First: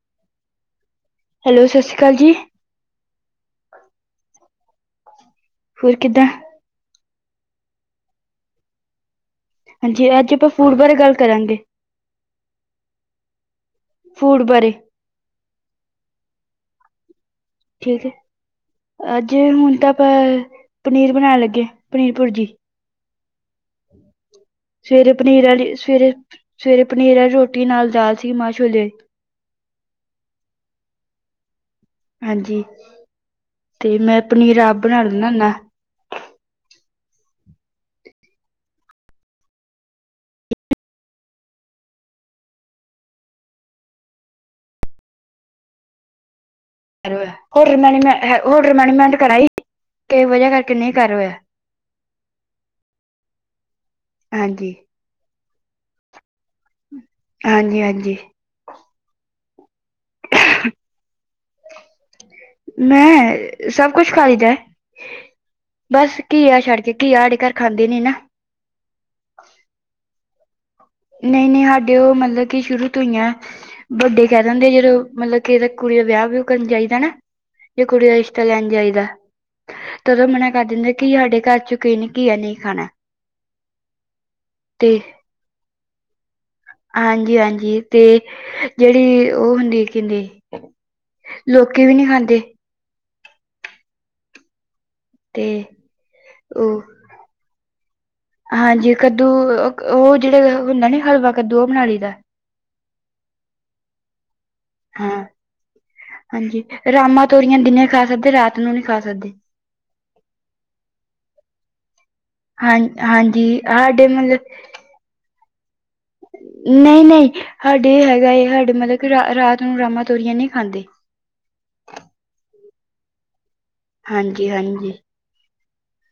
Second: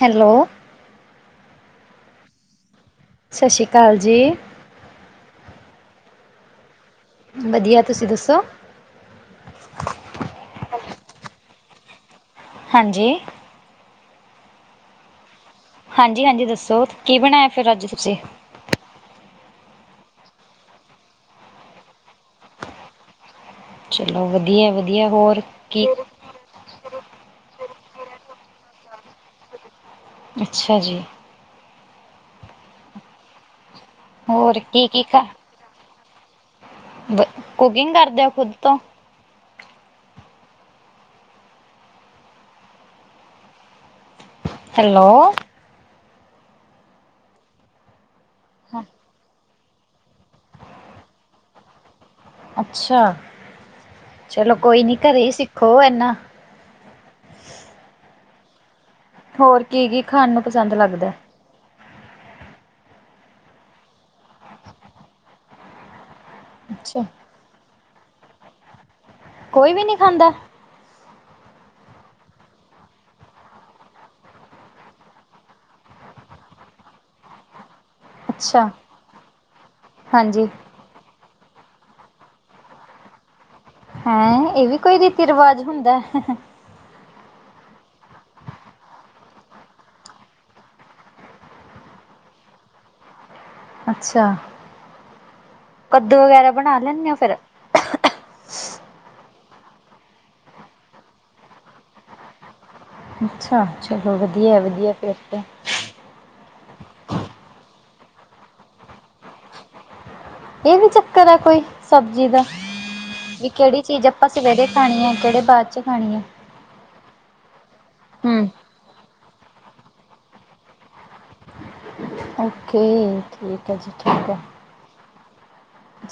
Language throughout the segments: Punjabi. ਹੈਲੋ ਹੈਲੋ ਸਤਿ ਸ਼੍ਰੀ ਅਕਾਲ ਜੀ। ਸਤਿ ਸ਼੍ਰੀ ਅਕਾਲ ਜੀ। ਹੋਰ ਕਿੱਦਾਂ। ਵਧੀਆ ਤੁਸੀਂ ਦੱਸੋ। ਹਾਂਜੀ ਅੱਜ ਆਪਾਂ ਫੂਡ ਬਾਰੇ ਗੱਲ ਕਰਾਂਗੇ। ਹਾਂਜੀ ਫੂਡ ਬਾਰੇ ਹਾਂਜੀ-ਹਾਂਜੀ ਦੱਸੋ ਕੀ ਬਣਾਇਆ ਫਿਰ ਅੱਜ ਠੀਕ ਹੈ ਤੁਸੀਂ ਅੱਜ ਹੁਣ ਤਾਂ ਆਪਾਂ ਪਨੀਰ ਬਣਾਉਣ ਲੱਗੇ ਪਨੀਰ ਭੁਰਜੀ ਚਲੋ ਵਧੀਆ ਵਧੀਆ ਸਵੇਰੇ ਹੋਰ ਪਨੀਰ ਵਾਲੀ ਕੀ ਸਵੇਰੇ ਸਵੇਰੇ ਪਨੀਰ ਵਾਲੀ ਰੋਟੀ ਨਾਲ ਦਾਲ ਸੀ ਮਾਂ ਛੋਲੇ ਅੱਛਾ ਜੀ। ਹਾਂਜੀ ਤੇ ਮੈਂ ਪਨੀਰ ਹੋਰ ਆਪ ਕੀ ਬਣਾ ਕੀ ਖਾ ਲਿੰਦਾ ਹੁਨਾ। ਕੁਕਿੰਗ ਕਰਦੇ ਓ ਖੁਦ ਤੋਂ ਹੈਲੋ ਹੋਟਲ ਮੈਨਜ ਹੋਟਲਮੈਨੇਜਮੈਂਟ ਕਰਾਈ ਕਿਸੇ ਵਜ੍ਹਾ ਕਰਕੇ ਨਹੀਂ ਕਰ ਹੋਇਆ। ਅੱਛਾ ਚਲੋ ਹਾਂਜੀ ਕੋਈ ਨੀ ਘਰੇ ਸਿੱਖੋ ਇਹਨਾ ਹਾਂਜੀ- ਹਾਂਜੀ ਹੋਰ ਕੀ -ਕੀ ਖਾਣ ਨੂੰ ਪਸੰਦ ਲੱਗਦਾ। ਮੈਂ, ਸਭ ਕੁਛ ਖੀਦਾ ਬੱਸ ਕੀਆ ਛੱਡ ਕੇ ਅੱਛਾ ਕੀਆ ਆਡੇ ਘਰ ਖਾਂਦੇ ਨਹੀਂ ਨਾ। ਕੋਈ ਵੀ ਨਹੀਂ ਖਾਂਦਾ। ਨਹੀਂ- ਨਹੀਂ ਸਾਡੇ ਉਹ ਮਤਲਬ ਕਿ ਸ਼ੁਰੂ ਤੋਂ ਹੀ ਆਂ। ਵੱਡੇ ਕਹਿ ਦਿੰਦੇ ਆ ਜਦੋਂ ਮਤਲਬ ਕਿ ਕੁੜੀ ਦਾ ਵਿਆਹ ਵੀਉ ਕਰਨ ਜਾਹੀ ਦਾ ਨਾ ਜ ਕੁੜੀ ਦਾ ਰਿਸ਼ ਅੱਛਾ ਲੈਣ ਜਾਈ ਦਾ ਤੇ ਉਹਦੋਂ ਹਾਂਜੀ ਮਨਾ ਕਰ ਦਿੰਦਾ ਕੀ ਸਾਡੇ ਘਰ 'ਚ ਕਿਹੇ ਘੀਆ ਨਹੀਂ ਖਾਣਾ। ਹੈਂ ਇਹ ਵੀ ਕੋਈ ਤੇ ਰੀਤੀ ਰਿਵਾਜ ਹੁੰਦਾ। [inaudible] ਹਾਂਜੀ- ਹਾਂਜੀ ਤੇ ਜਿਹੜੀ ਉਹ ਹੁੰਦੀ ਕਹਿੰਦੇ ਲੋਕੀ ਵੀ ਨਹੀਂ ਖਾਂਦੇ। ਅੱਛਾ ਤੇ ਕੱਦੂ ਵਗੈਰਾ ਬਣਾ ਉਹ ਲੈਂਦੇ ਹੋ ਫਿਰ ਹਾਂਜੀ ਕੱਦੂ ਉਹ ਜਿਹੜੇ ਹੁੰਦਾ ਨੀ ਹਲਵਾ ਕੱਦੂ ਉਹ ਬਣਾ ਲਈ ਦਾ ਅੱਛਾ ਚਲੋ ਵਧੀਆ -ਵਧੀਆ ਫਿਰ ਹਾਂ ਤੇ ਹਾਂਜੀ ਰਾਮਾਂ ਤੋਰੀਆਂ ਦਿਨੇ ਖਾ ਸਕਦੇ ਰਾਤ ਨੂੰ ਨੀ ਖਾ ਸਕਦੇ। ਇਹ ਵੀ ਚੱਕਰ ਆ ਕੋਈ ਸਬਜ਼ੀ ਦਾ ਹਾਂ ਹਾਂਜੀ ਵੀ ਕਿਹੜੀ ਚੀਜ਼ ਹਾਡੇ ਆਪਾਂ ਮਤਲਬ ਸਵੇਰੇ ਖਾਣੀ ਹੈ ਕਿਹੜੇ ਬਾਅਦ 'ਚ ਖਾਣੀ ਆ। ਨਹੀਂ- ਨਹੀਂ ਸਾਡੇ ਹੈਗਾ ਹਮ ਸਾਡੇ ਮਤਲਬ ਕਿ ਰਾਤ ਨੂੰ ਰਾਮਾਂ ਤੋਰੀਆਂ ਨਹੀਂ ਖਾਂਦੇ। ਓਕੇ ਠੀਕ ਹੈ ਜੀ ਠੀਕ ਹੈ। ਹਾਂਜੀ ਹਾਂਜੀ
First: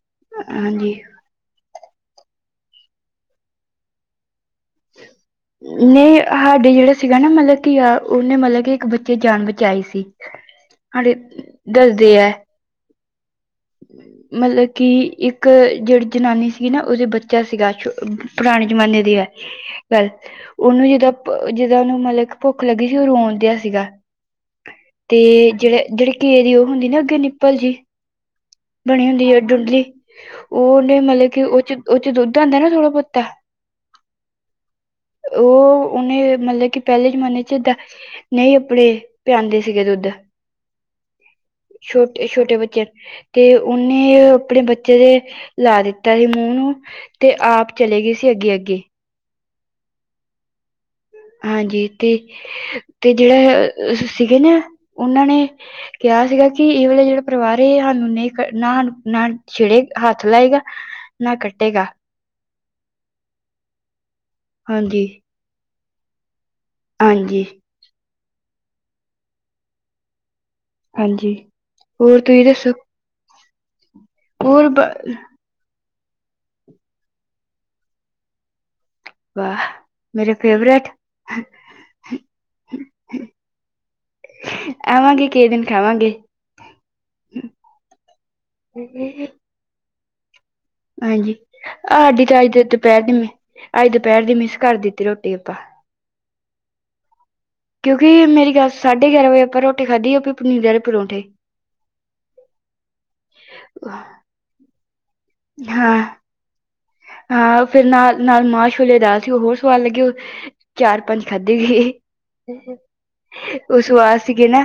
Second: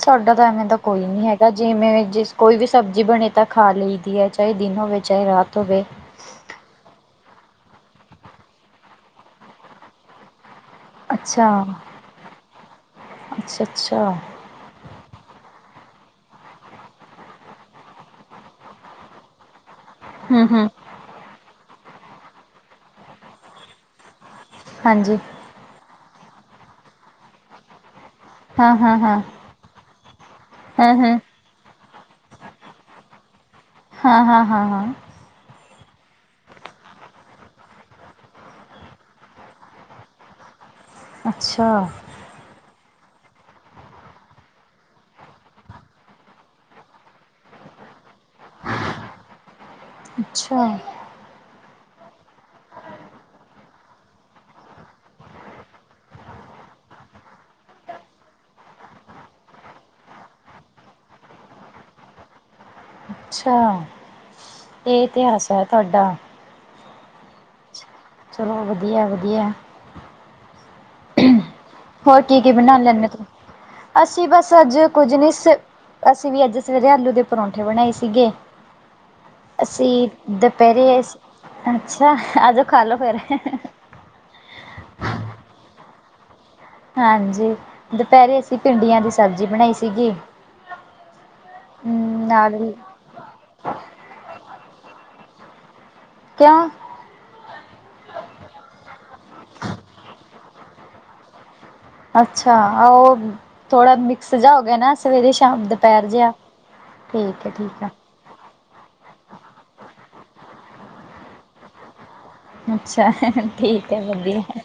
ਸਾਡਾ ਤਾਂ ਐਵੇਂ ਤਾਂ ਹਾਂਜੀ ਕੋਈ ਨੀ ਹੈਗਾ ਜਿਵੇਂ ਜਿਸ ਕੋਈ ਵੀ ਸਬਜ਼ੀ ਬਣੇ ਤਾਂ ਖਾ ਲਈ ਦੀ ਹੈ। ਚਾਹੇ ਦਿਨ ਹੋਵੇ ਚਾਹੇ ਰਾਤ ਹੋਵੇ। ਨਹੀਂ ਸਾਡੇ ਜਿਹੜਾ ਸੀਗਾ ਨਾ ਮਤਲਬ ਕਿ ਆ ਉਹਨੇ ਮਤਲਬ ਕਿ ਇੱਕ ਬੱਚੇ ਜਾਨ ਬਚਾਈ ਸੀ। ਸਾਡੇ ਅੱਛਾ ਦੱਸਦੇ ਹੈ -ਅੱਛਾ -ਅੱਛਾ। ਮਤਲਬ ਕਿ ਇੱਕ ਜਿਹੜੀ ਜਨਾਨੀ ਸੀਗੀ ਨਾ ਉਹਦੇ ਬੱਚਾ ਸੀਗਾ ਪੁਰਾਣੇ ਜ਼ਮਾਨੇ ਦੀ ਹੈ। [inaudible] ਗੱਲ ਹਮ ਹਮ ਉਹਨੂੰ ਜਿਦਾਂ -ਜਿੱਦਾਂ ਉਹਨੂੰ ਮਤਲਬ ਕਿ ਭੁੱਖ ਲੱਗੀ ਸੀ ਉਹ ਰੋਂਣ ਦਿਆਂ ਸੀਗਾ। ਹਾਂਜੀ ਤੇ ਜਿਹੜੇ -ਜਿਹੜੇ ਘੇ ਦੀ ਉਹ ਹੁੰਦੀ ਨਾ ਅੱਗੇ ਨਿੱਪਲ ਜੀ। ਹਾਂ ਹਾਂ ਬਣੀ ਹਾਂ ਹੁੰਦੀ ਹੈ ਡੁੰਢਲੀ ਉਹਨੇ ਹਮ ਹਮ ਮਤਲਬ ਕਿ ਉਹ ਚ ਉਹ ਚ ਦੁੱਧ ਆਉਂਦਾ ਨਾ ਥੋੜਾ ਭੋਤਾ। ਹਾਂ ਹਾਂ ਹਾਂ ਹਾਂ। ਉਹ ਉਹਨੇ ਮਤਲਬ ਕਿ ਪਹਿਲੇ ਜਮਾਨੇ ਚ ਨਹੀਂ ਆਪਣੇੇ ਪਿਆਂਦੇ ਸੀਗੇ ਦੁੱਧ। ਅੱਛਾ। ਛੋਟੇ ਛੋਟੇ ਬੱਚੇ ਤੇ ਉਹਨੇ ਆਪਣੇ ਬੱਚੇ ਦੇ ਲਾ ਦਿੱਤਾ ਸੀ ਮੂੰਹ ਨੂੰ ਤੇ ਆਪ ਚਲੇ ਗਏ ਸੀ ਅੱਗੇ ਅੱਗੇ। ਅੱਛਾ। ਹਾਂਜੀ ਤੇ ਤੇ ਜਿਹੜਾ ਸੀਗੇ ਨਾ ਉਹਨਾਂ ਨੇ ਕਿਹਾ ਸੀਗਾ ਕਿ ਇਹ ਵਾਲੇ ਜਿਹੜਾ ਪਰਿਵਾਰ ਸਾਨੂੰ ਨਹੀਂ ਨਾ ਨਾ ਛੇੜ੍ਹੇ ਹੱਥ ਲਾਏਗਾ ਨਾ ਕੱਟੇਗਾ। ਅੱਛਾ ਇਹ ਹਾਂਜੀ ਇਤਿਹਾਸ ਹੈ ਤੁਹਾਡਾ। ਹਾਂਜੀ। ਚਲੋ ਵਧੀਆ ਵਧੀਆ। ਹਾਂਜੀ। ਹੋਰ ਕੀ ਤੁਸੀਂ ਕੀ ਦੱਸੋ ਬਣਾ ਲੈਂਦੇ ਅਸੀਂ ਬਸ ਹੋਰ ਅੱਜ ਕੁੱਝ ਨਹੀਂ ਅਸੀਂ ਵੀ ਅੱਜ ਸਵੇਰੇ ਆਲੂ ਦੇ ਪਰੌਂਠੇ ਬਣਾਏ ਸੀਗੇ। ਵਾਹ ਅਸੀਂ ਮੇਰੇ ਫੇਵਰੇਟ ਦੁਪਹਿਰੇ ਅੱਛਾ ਅਜੋ ਖਾਲੋ ਫੇਰ। ਆਵਾਂਗੇ ਕਿਹੇ ਦਿਨ ਖਾਵਾਂਗੇ। ਹਾਂਜੀ ਦੁਪਹਿਰੇ ਅਸੀਂ ਭਿੰਡੀਆਂ ਦੀ ਸਬਜ਼ੀ ਬਣਾਈ ਸੀਗੀ। ਹਾਂਜੀ ਸਾਡੀ ਤਾਂ ਨਾਲ ਅੱਜ ਦੁਪਹਿਰ ਦੀ ਅੱਜ ਦੁਪਹਿਰ ਦੀ ਮਿਸ ਕਰ ਦਿੱਤੀ ਰੋਟੀ ਆਪਾਂ। ਕਿਉ। ਕਿਉਂਕਿ ਮੇਰੀ ਗੱਲ ਸਾਢੇ ਗਿਆਰਾਂ ਵਜੇ ਆਪਾਂ ਰੋਟੀ ਖਾਧੀ ਆ ਆਪ ਪਨੀਰ ਵਾਲੇ ਪਰੋਂਂਠੇ। ਅੱਛਾ ਉਹ ਥੋੜਾ ਮਿਕਸ ਜਾ ਹੋ ਗਿਆ ਸੀ ਨਾ। ਸਵੇਰੇ ਸ਼ਾਮ ਹਾਂ ਦੁਪਹਿਰ ਜਿਹਾ ਠੀਕ ਹੈ ਹਾਂ ਠੀਕ ਫਿਰ ਆ। ਨਾਲ ਨਾਲ ਮਾਂ ਛੋਲਿਆਂ ਦੀ ਦਾਲ ਸੀ ਉਹ ਹੋਰ ਸਵਾਦ ਲੱਗੇ ਉਹ ਚਾਰ ਪੰਜ ਖਾਧੇ ਗਏ। ਅੱਛਾ ਉਹ ਠੀਕ ਹੈ ਸਵਾਦ ਵਧੀਆ। ਸੀਗੇ ਨਾ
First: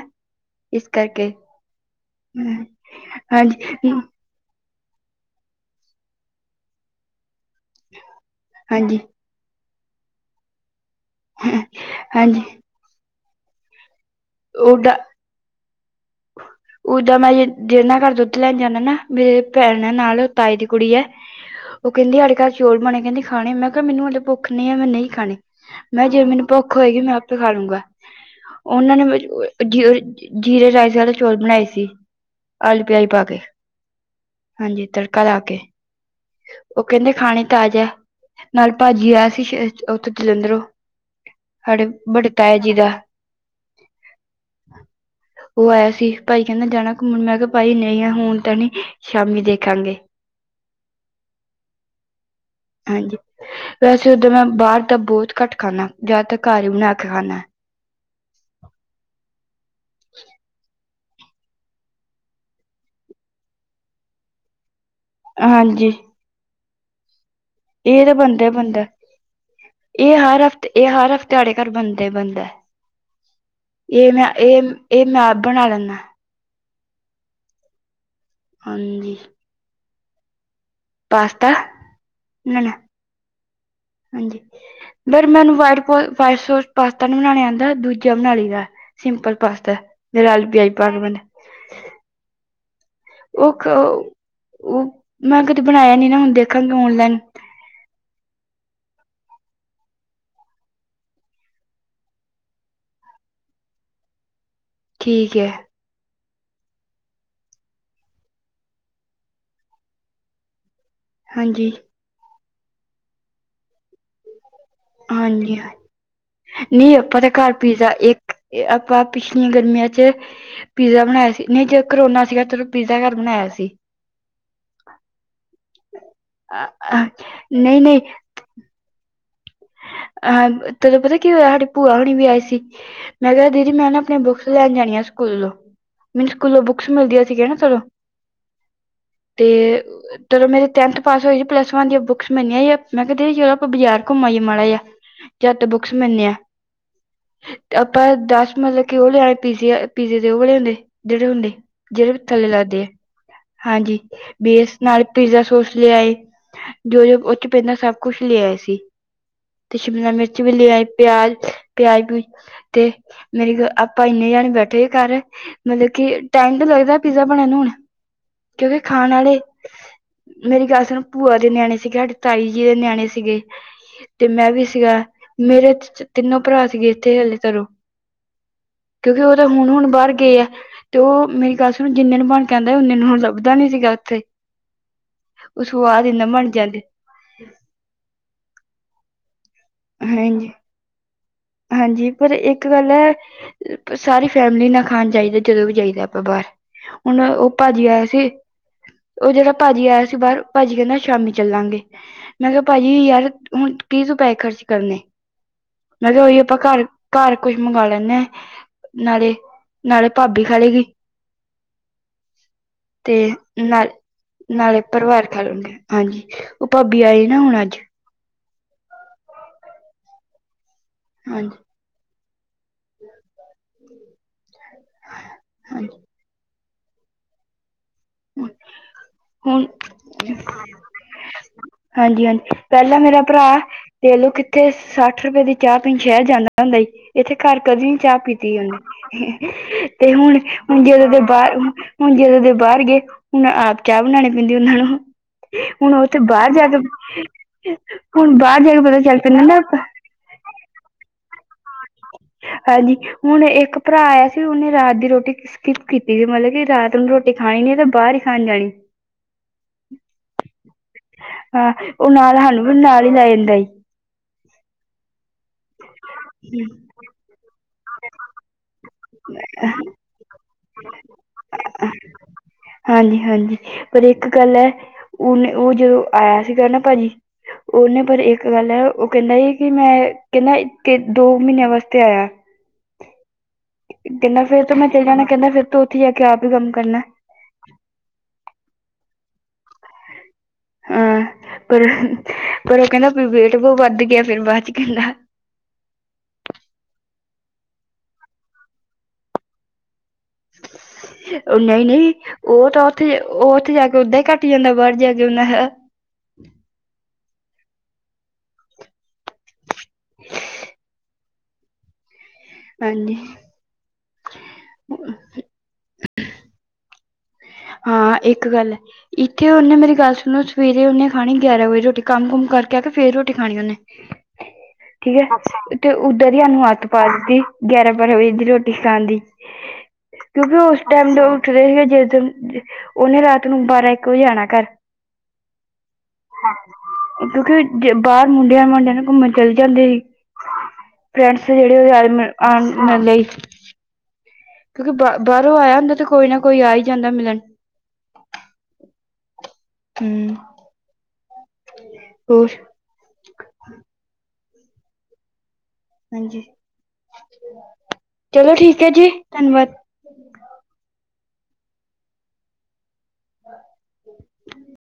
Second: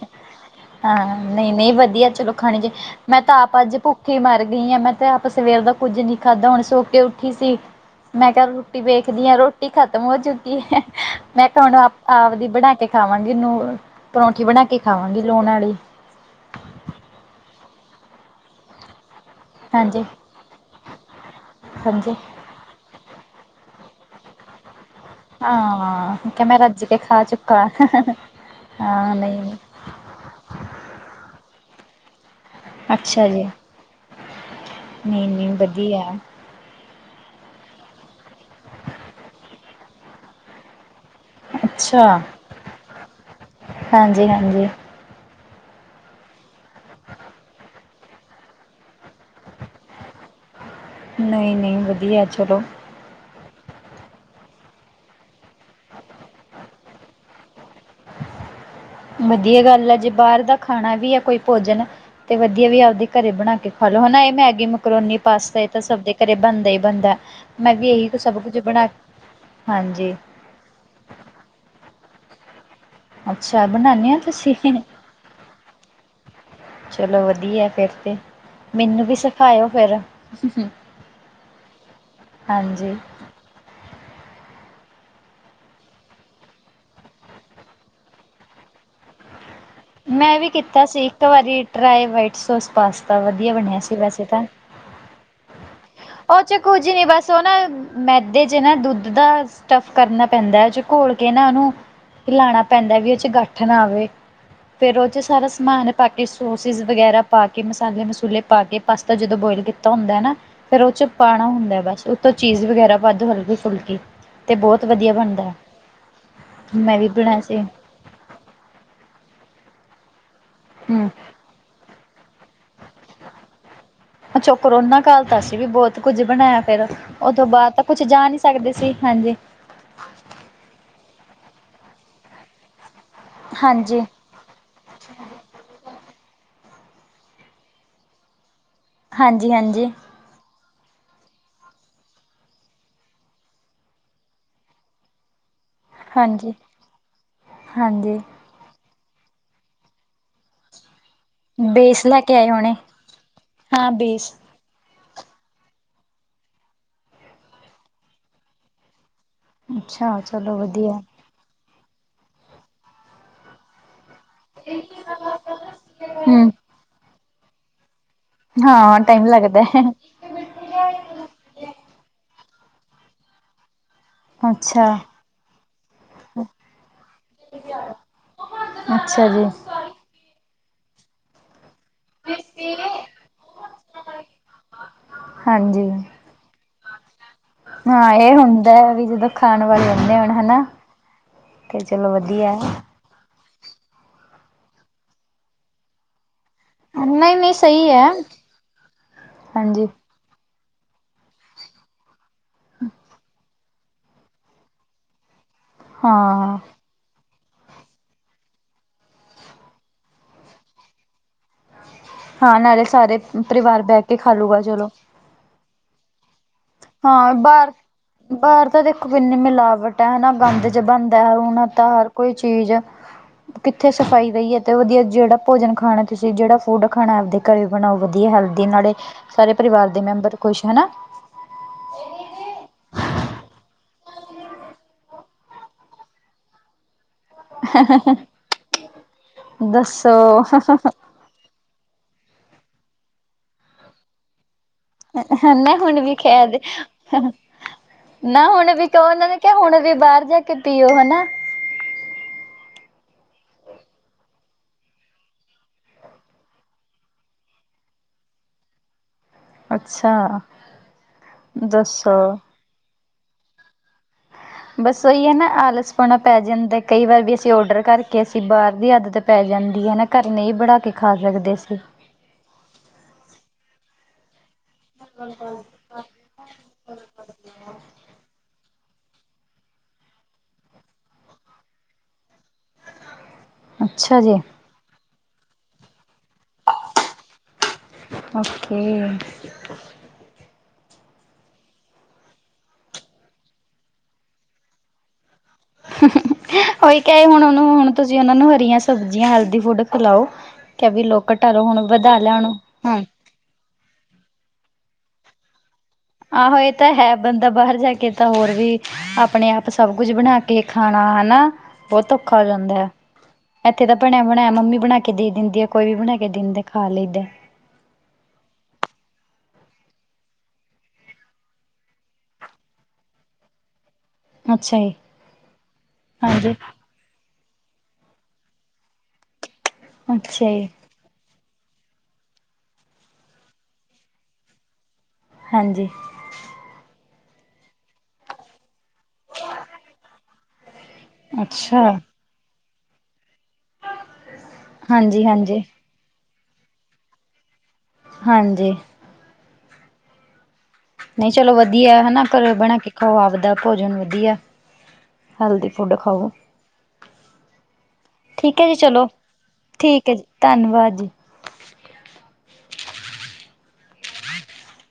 ਇਸ ਹਾਂ ਕਰਕੇ ਨਹੀਂ ਨਹੀਂ ਵਧੀਆ ਚਲੋ ਖਾਣੀ ਜੇ ਮੈਂ ਤਾਂ ਆਪ ਅੱਜ ਹਾਂਜੀ ਭੁੱਖੇ ਮਰ ਗਈ ਆ ਮੈਂ। ਆਪਾਂ ਸਵੇਰ ਦਾ ਕੁੱਝ ਨੀ ਖਾਧਾ ਹੁਣ ਸੋ ਕੇ ਉੱਠੀ ਸੀ ਮੈਂ ਕਿਹਾ ਰੋਟੀ ਹਾਂਜੀ ਵੇਖਦੀ ਆਂ ਰੋ। ਰੋਟੀ ਖਤਮ ਹੋ ਚੁੱਕੀ ਹੈ ਮੈਂ ਕਿਹਾ ਹੁਣ ਆਪ ਹਾਂਜੀ ਆਪਦੀ ਬਣਾ ਕੇ ਖਾਵਾਂਗੀ ਨੂਰ। ਪਰੌਂਠੀ ਬਣਾ ਕੇ ਉਹਦਾ ਖਾਵਾਂਗੀ ਲੂਹਨ ਵਾਲੀ। ਉਦਾਂ ਮੈਂ ਜਿਹਨਾ ਘਰ ਦੁੱਧ ਲੈਣ ਜਾਂਦਾ ਨਾ ਮੇਰੇ ਭੈਣ ਹੈ ਹਾਂਜੀ ਨਾਲ ਤਾਈ ਦੀ ਕੁੜੀ ਹੈ ਉਹ ਹਾਂਜੀ ਕਹਿੰਦੀ ਸਾਡੇ ਘਰ ਚੋਲ ਬਣੇ ਕਹਿੰਦੇ ਖਾਣੇ ਮੈਂ ਕਿਹਾ ਮੈਨੂੰ ਹੱਲੇ ਭੱਖ ਨਹੀਂ ਮੈਂ ਨਹੀਂ। ਖਾਣੀ ਮੈਂ ਕਿਹਾ ਜੇ ਹਾਂ ਕਿ ਮੈਨੂੰ ਭੁੱਖ ਰੱਜ ਕੇ ਹੋਏਗੀ ਮੈਂ ਆਪੇ ਖਾ ਚੁੱਕਾ। ਲੂੰਗਾ। ਉਹਨਾਂ ਹਾਂ ਨੇ ਨਹੀਂ ਜੀਰੇ ਰਾਇਸ ਵਾਲੇ ਚੌਲ ਬਣਾਏ ਸੀ। ਆਲੂ ਪਿਆਜ ਪਾ ਅੱਛਾ ਕੇ ਜੀ ਹਾਂਜੀ ਤੜਕਾ ਲਾ ਕੇ। ਦੀਆ। ਉਹ ਕਹਿੰਦੇ ਖਾਣੇ ਆਜਾ ਨਾਲ ਭਾਜੀ ਆਇਆ ਸੀ ਉੱਥੇ ਜਲੰਧਰੋਂ। ਸਾਡੇ ਅੱਛਾ ਬੜ੍ਹੇ ਤਾਇਆ ਜੀ ਦਾ। ਹਾਂਜੀ ਹਾਂਜੀ ਉਹ ਆਇਆ ਸੀ ਭਾਈ ਕਹਿੰਦਾ ਜਾਣਾ ਘੁੰਮਣ ਮੈਂ ਕਿਹਾ ਭਾਈ ਨਹੀਂ ਆ ਹੁਣ ਤਾਂ ਨੀ ਸ਼ਾਮੀ ਦੇਖਾਂਗੇ। ਨਹੀਂ ਨਹੀਂ ਵਧੀਆ ਚਲੋ। ਹਾਂਜੀ ਵੈਸੇ ਉਦਾ ਮੈਂ ਬਾਹਰ ਤਾਂ ਬਹੁਤ ਘੱਟ ਖਾਂਦਾ ਜ਼ਿਆਦਾਤਰ ਘਰ ਹੀ ਬਣਾ ਕੇ ਖਾਂਦਾ। ਵਧੀਆ ਗੱਲ ਆ ਜੇ ਬਾਹਰ ਦਾ ਖਾਣਾ ਵੀ ਹੈ ਕੋਈ ਭੋਜਨ ਤੇ ਵਧੀਆ ਵੀ ਆਪਦੇ ਘਰੇ ਬਣਾ ਕੇ ਖਾ ਲੋ ਹਨਾ ਇਹ ਮੈਗੀ ਮਕਰੋਨੀ ਪਾਸਤਾ ਇਹ ਤਾਂ ਹਾਂਜੀ ਸਭ ਦੇ। ਘਰੇ ਬਣਦਾ ਹੀ ਬਣਦਾ ਮੈਂ ਵੀ ਇਹ ਇਹੀ ਤਾਂ ਸਭ ਬਣਦਾ ਕੁੱਝ ਬਣਾ ਹਾਂਜੀ। ਤੇ ਇਹ ਹਰ ਹਫ਼ਤੇ ਸਾਡੇ ਘਰ ਬਣਦਾ ਹੀ ਬਣਦਾ ਅੱਛਾ ਇਹ ਬਣਾਉਦੇ ਹੋ ਮੈ ਤੁਸੀਂ ਇਹ ਇਹ ਮੈ ਬਣਾ [unintelligible] ਲੈਂਦਾ। ਚਲੋ ਵਧੀਆ ਫੇਰ ਤੇ ਮੈਨੂੰ ਵੀ ਹਾਂਜੀ ਸਿਖਾਇਓ ਫੇਰ। ਪਾਸਤਾ ਨ ਨਾ। ਫਿਰ ਮੈਨੂੰ ਵਾਈਟ ਸੋਂਸ ਪਾਸਤਾ ਨੀ ਬਣਾਉਆ ਆਉਦਾ ਦੂਜਾ ਬਣਾ ਲਈ ਦਾ। ਸਿੰਪਲ ਪਾਸਤਾ ਜਿਹੜਾ ਮੈ ਵੀ ਆਲੂ ਪਿਆਜ ਕੀਤਾ ਪਾ ਕੇ ਸੀ ਇਕ ਬਣਦਾ ਵਾਰੀ ਟਰਾਈ ਵਾਈਟ ਸੋਸ ਪਾਸਤਾ ਵਧੀਆ ਬਣਿਆ ਸੀ ਉਹ ਵੈਸੇ ਤਾਂ ਉਹ ਮੈਂ ਕਦੀ ਬਣਾਇਆ ਨੀ ਨਾ ਹੁਣ ਉਹ 'ਚ ਦੇਖਾਂਗੇ ਕੁੱਝ ਨੀ ਔਨਲਾਈਨ ਬਸ ਉਹ ਨਾ ਮੈਦੇ 'ਚ ਨਾ ਦੁੱਧ ਦਾ ਸਟੱਫ ਕਰਨਾ ਪੈਂਦਾ ਹੈ 'ਚ ਘੋਲ ਕੇ ਨਾ ਉਹਨੂੰ ਲਾਣਾ ਪੈਂਦਾ ਵੀ ਉਹ 'ਚ ਗੱਠ ਨਾ ਆਵੇ ਫਿਰ ਉਹਦੇ 'ਚ ਠੀਕ ਹੈ ਸਾਰਾ ਸਮਾਨ ਪਾਕੇ ਸੋਸਿਸ ਵਗੈਰਾ ਪਾ ਕੇ ਮਸਾਲੇ ਮਸੂਲੇ ਪਾ ਕੇ ਪਾਸਤਾ ਜਦੋਂ ਬੋਇਲ ਕੀਤਾ ਹੁੰਦਾ ਨਾ ਫਿਰ ਉਹ 'ਚ ਪਾਂਣਾ ਹਾਂਜੀ ਹੁੰਦਾ ਹੈ ਬਸ ਉਤੋਂ ਚੀਜ਼ ਵਗੈਰਾ ਪਾ ਦੋ ਹਲਕੀ ਫੁਲਕੀ ਤੇ ਬਹੁਤ ਵਧੀਆ ਬਣਦਾ ਹਾਂਜੀ ਹਾਂ ਨਹੀਂ ਮੈਂ ਵੀ ਆਪਾਂ ਤਾ ਬਣਾਇਆ ਘਰ ਸੀ ਪੀਜ਼ਾ ਇੱਕ ਇਹ ਆਪਾਂ ਪਿਛਲੀਆਂ ਗਰਮੀਆਂ 'ਚ ਪੀਜ਼ਾ ਹੂੰ ਬਣਾਇਆ ਸੀ ਨਹੀਂ ਕਰੋਨਾ ਸੀਗਾ ਤੇ ਪੀਜ਼ਾ ਘਰ ਬਣਾਇਆ ਸੀ। ਅੱਛਾ ਕਰੋਨਾ ਕਾਲ ਤਾਂ ਸੀ ਵੀ ਬਹੁਤ ਕੁੱਝ ਬਣਾਇਆ ਫੇਰ ਉਹ ਤੋ ਬਾਅਦ ਨਹੀਂ ਤਾਂ ਨਹੀਂ ਕੁੱਛ ਜਾ ਨ ਸਕਦੇ ਸੀ ਹਾਂਜੀ। ਹਾਂ ਤੈਨੂੰ ਪਤਾ ਕੀ ਹੋਇਆ ਸਾਡੀ ਭੂਆ ਹੋਣੀ ਵੀ ਆਈ ਸੀ ਮੈਂ ਕਿਹਾ ਦੀਦੀ ਮੈਂ ਨਾ ਹਾਂਜੀ ਆਪਣੇ ਬੁੱਕ ਲੈਣ ਜਾਣੀਆਂ ਸਕੂਲੋਂ ਮੈਨੂੰ ਸਕੂਲੋਂ ਬੁੱਕਸ ਮਿਲਦੀਆਂ ਸੀਗੀਆਂ ਨਾ ਤੇ ਹਾਂਜੀ ਹਾਂਜੀ ਚਲੋ ਮੇਰੇ ਟੈਂਨਥ ਪਾਸ ਹੋਈ ਸੀ ਪਲੱਸ ਵਨ ਦੀਆਂ ਬੂਕਸ ਮਿਲਿਆ ਸੀ ਮੈਂ ਕਿਹਾ ਸੀ ਚਲੋ ਆਪਾਂ ਬਾਜ਼ਾਰ ਕੋ ਘੁੰਮ ਆਈਏ ਮਾੜਾ ਆ ਜਤ ਬੁੱਕਸ ਮਿਲਣੀਆਂ ਹਾਂਜੀ ਤੇ ਆਪਾਂ ਹਾਂਜੀ ਦਸ ਮਤਲਬ ਕਿ ਉਹ ਲਿਆਣੇ ਪੀਜ਼ੇ- ਪੀਜ਼ੇ ਦੇ ਉਹ ਲਿਆਣੇ ਜਿਹੜੇ ਹੁੰਦੇ ਬੇਸ ਜਿਹੜੇ ਵੀ ਲੈ ਕੇ ਥੱਲੇ ਆਏ ਹੋਣੇ ਲੱਗਦੇ ਹੈ ਹਾਂਜੀ ਬੇਸ ਨਾਲ ਪੀਜ਼ਾ ਸੋਸ ਲਿਆਏ ਜੋ- ਜੋ ਉਹ 'ਚ ਪੈਂਦਾ ਸਭ ਕੁਛ ਲਿਆਏ ਸੀ। ਤੇ ਸ਼ਿਮਲਾ ਅੱਛਾ ਮਿਰਚ ਵੀ ਚਲੋ ਲੈ ਆਈ ਵਧੀਆ ਪਿਆਜ ਪਿਉਜ ਤੇ ਮੇਰੀ ਆਪਾਂ ਇਨੇ ਜਾਣੇ ਬੈਠੇ ਕਰ ਮਤਲਬ ਕਿ ਹੂੰ ਟਾਈਮ ਤਾਂ ਲੱਗਦਾ ਪੀਜ਼ਾ ਬਣਣ ਨੂੰ ਹੁਣ ਕਿਉਕਿ ਹਾਂ ਖਾਣ ਟਾਈਮ ਆਲੇ ਲੱਗਦਾ ਮੇਰੀ ਗੱਲ ਸੁਣ ਭੂਆ ਦੇ ਨਿਆਣੇ ਸੀਗੇ ਸਾਡੇ ਤਾਈ ਜੀ ਦੇ ਨਿਆਣੇ ਸੀਗੇ। ਤੇ ਮੈ ਵੀ ਸੀਗਾ ਅੱਛਾ ਮੇਰੇ ਤਿੰਨੋਧ੍ਹ ਭਰਾ ਸੀਗੇ ਇਥੇ ਹਲੇ ਘਰੋ- ਕਿਉਕਿ ਅੱਛਾ ਉਹ ਜੀ, ਤਾਂ ਹੁਣ- ਹੁਣ ਬਾਹਰ ਗਏ ਆ ਤੇ ਉਹ ਮੇਰੀ ਗੱਲ ਜਿਨੇ ਨੂੰ ਬਣ ਕੇ ਆਂਦਾ ਓਨੇ ਨੂੰ ਲੱਭਦਾ ਨ ਸੀਗਾ ਉਥੇ ਉਹ ਹਾਂਜੀ। ਸੁਵਾਦ ਇਨਾ ਬਣ ਜਾਂਦੇ ਹਾਂ ਇਹ ਹੁੰਦਾ ਹੈ ਵੀ ਜਦੋ ਖਾਣ ਵਾਲ ਇਨੇ ਹੋਣ ਹਾਂਜੀ ਹਨਾ। ਤੇ ਹਾਂਜੀ ਚਲੋ ਪਰ ਵਧੀਆ ਇੱਕ ਹੈ, ਗੱਲ ਹੈ ਸਾਰੀ ਫੈਮਿਲੀ ਨਾਲ ਖਾਣ ਬਾਹਰ ਜਾਈਦਾ ਜਦੋ ਵੀ ਜਾਈਦਾ ਆਪਾਂ ਬਾਹਰ ਹੁਣ ਉਹ ਨਹੀਂ-ਨਹੀਂ ਭਾਜੀ ਸਹੀ ਆਇਆ ਹੈ, ਸੀ ਉਹ ਜਿਹੜਾ ਹਾਂਜੀ। ਭਾਜੀ ਆਇਆ ਸੀ ਬਾਹਰ ਭਾਜੀ ਕਹਿਦਾ ਸ਼ਾਮੀ ਚੱਲਾਂਗੇ ਮੈ ਕਿਹਾ ਭਾਜੀ ਯਾਰ ਹੁਣ ਕੀ ਤੂੰ ਪੈਹੇ ਖਰਚ ਕਰਨੇ ਮੈਂ ਕਿਹਾ ਉਹੀਏ ਆਪਾਂ ਹਾਂ, ਘਰ ਘਰ ਕੁਛ ਮੰਗਾਂ ਲੈਣੇ ਆ ਨਾਲੇ- ਨਾਲੇ ਭਾਬੀ ਖਾ ਲੇ ਗੀ। ਹਾਂ ਨਾਲੇ ਤੇ ਸਾਰੇ ਪਰਿਵਾਰ ਨਾਲ ਬਹਿ ਕੇ ਖਾ ਲੂਗਾ ਨਾਲੇ ਚਲੋ, ਪਰਿਵਾਰ ਖਾ ਲੂ ਗੇ। ਹਾਂਜੀ ਉਹ ਭਾਬੀ ਆਏ ਹਾਂ ਨਾ ਹੁਣ ਬਾਹਰ- ਅੱਜ ਬਾਹਰ ਤਾਂ ਦੇਖੋ ਇਨੀ ਮਿਲਾਵਟ ਹੈ। ਹਨਾ ਬੰਦ 'ਚ ਬੰਦ ਹਾਂਜੀ ਤਾਂ ਹਰ ਕੋਈ ਚੀਜ਼ ਕਿੱਥੇ ਸਫ਼ਾਈ ਰਹੀ ਹੈ ਤੇ ਵਧੀਆ ਜਿਹੜਾ ਭੋਜਨ ਹਾਂਜੀ ਖਾਣਾ ਤੁਸੀ ਜਿਹੜਾ ਫੂਡ ਖਾਣਾ ਆਪਦੇ ਘਰ ਵੀ ਬਣਾਓ ਵਧੀਆ ਹੈਲਦੀ ਨਾਲੇ ਸਾਰੇ ਪਰਿਵਾਰ ਦੇ ਮੈਂਬਰ ਖੁਸ਼ ਹਨਾ। ਹਾਂਜੀ-ਹਾਂਜੀ ਪਹਿਲਾਂ ਮੇਰਾ ਭਰਾ ਤੇਲੂ ਕਿਥੇ ਸੱਠ ਰੁਪਏ ਦੀ ਚਾਹ ਪੀਣ ਸ਼ਹਿਰ ਜਾਂਦਾ ਹੁੰਦਾ ਹੀ। ਇਥੇ ਘਰ ਕਦੋਂ ਨੀ ਚਾਹ ਪੀਤੀ ਉਹਨੇ ਤੇ ਹੁਣ- ਦੱਸੋ ਹੁਣ ਜਦੋਂ ਦੇ ਬਾਹਰ ਹੁਣ ਜਦੋਂ ਦੇ ਬਾਹਰ ਗਏ ਹੁਣ ਆਪ ਚਾਹ ਬਨਾਣੀ ਪੈਂਦੀ ਉਹਨਾਂ ਨੂੰ ਹੈਨਾ ਹੁਣ ਵੀ ਉੱਥੇ ਬਾਹਰ ਖੈਦ ਜਾ ਕੇ [inaudible] ਨਾ ਬਾਹਰ ਹੁਣ ਜਾ ਕੇ ਵੀ ਪਤਾ ਕਹੋ ਚੱਲ ਉਹਨਾਂ ਨੂੰ ਪੈਂਦਾ ਕੇ ਨਾ ਹੁਣ ਵੀ ਬਾਹਰ ਜਾ ਕੇ ਪੀਓ ਹਨਾ। ਹਾਂਜੀ ਹੁਣ ਏਕ ਭਰਾ ਆਇਆ ਸੀ ਉਹਨੇ ਰਾਤ ਦੀ ਰੋਟੀ ਸਕਿਪ ਕੀਤੀ ਸੀ ਮਤਲਬ ਕਿ ਰਾਤ ਨੂੰ ਰੋਟੀ ਖਾਣੀ ਨੀ ਤੇ ਬਾਹਰ ਈ ਖਾਣ ਜਾਣੀ। ਅੱਛਾ। ਹਾਂ ਦੱਸੋ। ਉਹ ਨਾਲ ਹੈ [unintelligible] ਹਾਨੂੰ ਨਾਲ ਈ ਲੈ ਜਾਂਦਾ ਈ। ਬਸ ਉਹੀ ਐ ਨਾ, ਆਲਸ ਪੁਣਾ ਪੈ ਜਾਂਦਾ। ਕਈ ਵਾਰ ਵੀ, ਅਸੀਂ ਔਡਰ ਕਰਕੇ ਅਸੀਂ ਬਾਹਰ ਦੀ ਆਦਤ ਪੈ ਜਾਂਦੀ ਹੈ, ਨਾ ਘਰ ਨਹੀਂ ਬਣਾ, ਕੇ ਖਾ ਸਕਦੇ ਅਸੀ। ਹਾਂਜੀ-ਹਾਂਜੀ। ਪਰ ਇੱਕ ਗੱਲ ਐ, ਉਹਨੇ ਉਹ ਜਦੋਂ ਆਇਆ, ਸੀ ਗਾ ਨਾ ਭਾਜੀ। ਉਹ ਨਾ, ਪਰ ਇਕ ਗੱਲ ਹੈ, ਉਹ ਕਹਿਦਾ ਸੀ, ਕਿ ਮੈ ਕਹਿੰਦਾ ਦੋ ਮਹੀਨਿਆਂ ਵਾਸਤੇ ਆਇਆ। [inaudible] ਅੱਛਾ ਜੀ ਕਹਿੰਦਾ, ਫੇਰ ਤੋ ਮੈ ਚਲੇ ਜਾਣਾ, ਕਹਿੰਦਾ ਫੇਰ ਤੇ ਉਥੇ ਜਾ ਕੇ ਆਪ ਹੀ ਕੰਮ ਕਰਨਾ ਓਕੇ ਹਾਂ, ਪਰ- ਪਰ ਉਹ ਕਹਿੰਦਾ ਬੀ ਵੇਟ ਵੱਧ ਗਿਆ ਫੇਰ, ਬਾਅਦ 'ਚ ਕਹਿਦਾ-। - ਉਹੀ, ਕਹਿ ਰਹੀ, ਉਹਨੂੰ ਹੁਣ, ਤੁਸੀ ਉਹਨਾਂ ਨੂੰ ਹਰੀਆਂ ਸਬਜ਼ੀਆਂ, ਹੈਲਦੀ ਫੁਡ ਖਿਲਾਓ ਉਹ ਨਈ-ਨਈ ਉਹ ਤਾਂ [unintelligible] ਉੱਥੇ ਉਹ ਉਥੇ ਜਾ ਕੇ, ਉਦਾਂ ਹੀ ਘੱਟ ਜਾਂਦਾ, ਬਾਹਰ ਜਾ ਕੇ ਉਹਨਾਂ ਹੈ ਆਹੋ, ਇਹ ਤਾਂ ਹੈ। ਬੰਦਾ ਬਾਹਰ ਜਾ ਕੇ ਤਾਂ, ਹੋਰ ਵੀ ਆਪਣੇ ਆਪ ਸਭ ਕੁਝ ਬਣਾ ਕੇ ਖਾਣਾ ਹਨਾ, ਬਹੁਤ ਔਖਾ ਹੋ ਜਾਂਦਾ ਹੈ। ਹਾਂਜੀ ਇਥੇ ਤਾਂ, ਬਣਿਆ ਬਣਾਇਆ, ਮੰਮੀ ਬਣਾ ਕੇ ਦੇ ਦਿੰਦੀ ਆ, ਕੋਈ ਵੀ ਬਣਾ ਕੇ ਦਿੰਦੇ ਖਾ ਲਈਦਾ ਹਾਂ, ਇੱਕ ਗੱਲ ਐ। ਇੱਥੇ, ਉਹਨੇ ਮੇਰੀ ਗੱਲ ਸੁਣੋ, ਸਵੇਰੇ ਉਹਨੇ ਖਾਣੀ ਗਿਆਰਾਂ ਵਜੇ, ਰੋਟੀ ਕੰਮ- ਕੁੰਮ ਕਰਕੇ ਆ ਕੇ, ਫੇਰ ਰੋਟੀ ਖਾਣੀ ਉਹਨੇ। ਅੱਛਾ ਜੀ ਠੀਕ ਹੈ, ਤੇ ਉਧਰ ਈ ਹਾਂਜੀ ਉਹਨੂੰ ਆਦਤ ਪਾਲਦੀ, ਗਿਆਰਾਂ ਬਾਰਾਂ ਵਜੇ ਦੀ, ਰੋਟੀ ਖਾਣ ਦੀ। ਅੱਛਾ ਕਿਉਂਕਿ ਜੀ ਉਹ ਟੈਮ ਨਾਲ ਉੱਠਦੇ ਹੀ, ਜਿਸ ਦਿਨ ਉਹਨੇ ਰਾਤ ਨੂੰ ਬਾਰਾਂ ਇੱਕ ਵਜੇ ਆਣਾ ਘਰ। ਹਾਂਜੀ। ਕਿਉਂਕਿ, ਉਹ ਬਾਹਰ ਮੁੰਡਿਆਂ- ਮਾਂਡਿਆਂ ਨਾਲ ਘੁੰਮਣ ਚਲ ਜਾਂਦੇ ਸੀ। ਅੱਛਾ [unintelligible] ਕਿਉਂਕਿ ਬ, ਹਾਂਜੀ ਬਾਹਰੋਂ ਹਾਂਜੀ ਆਇਆ ਹੁੰਦਾ, ਤੇ ਕੋਈ ਨਾ ਕੋਈ ਆ ਈ ਜਾਂਦਾ ਮਿਲਣ। ਹਾਂਜੀ। ਹਮ। ਨਹੀਂ ਚਲੋ, ਵਧੀਆ ਹਨਾ, ਹੋਰ ਘਰੇ ਬਣਾ ਕੇ ਖਾਉ ਆਵਦਾ ਭੋਜਨ ਵਧੀਆ। ਹੈਲਦੀ, ਫ਼ੂਡ ਖਾਓ। ਹਾਂਜੀ ਠੀਕ ਹੈ ਜੀ, ਚਲੋ ਠੀਕ ਹੈ, ਜੀ ਧੰਨਵਾਦ ਜੀ। [inaudible]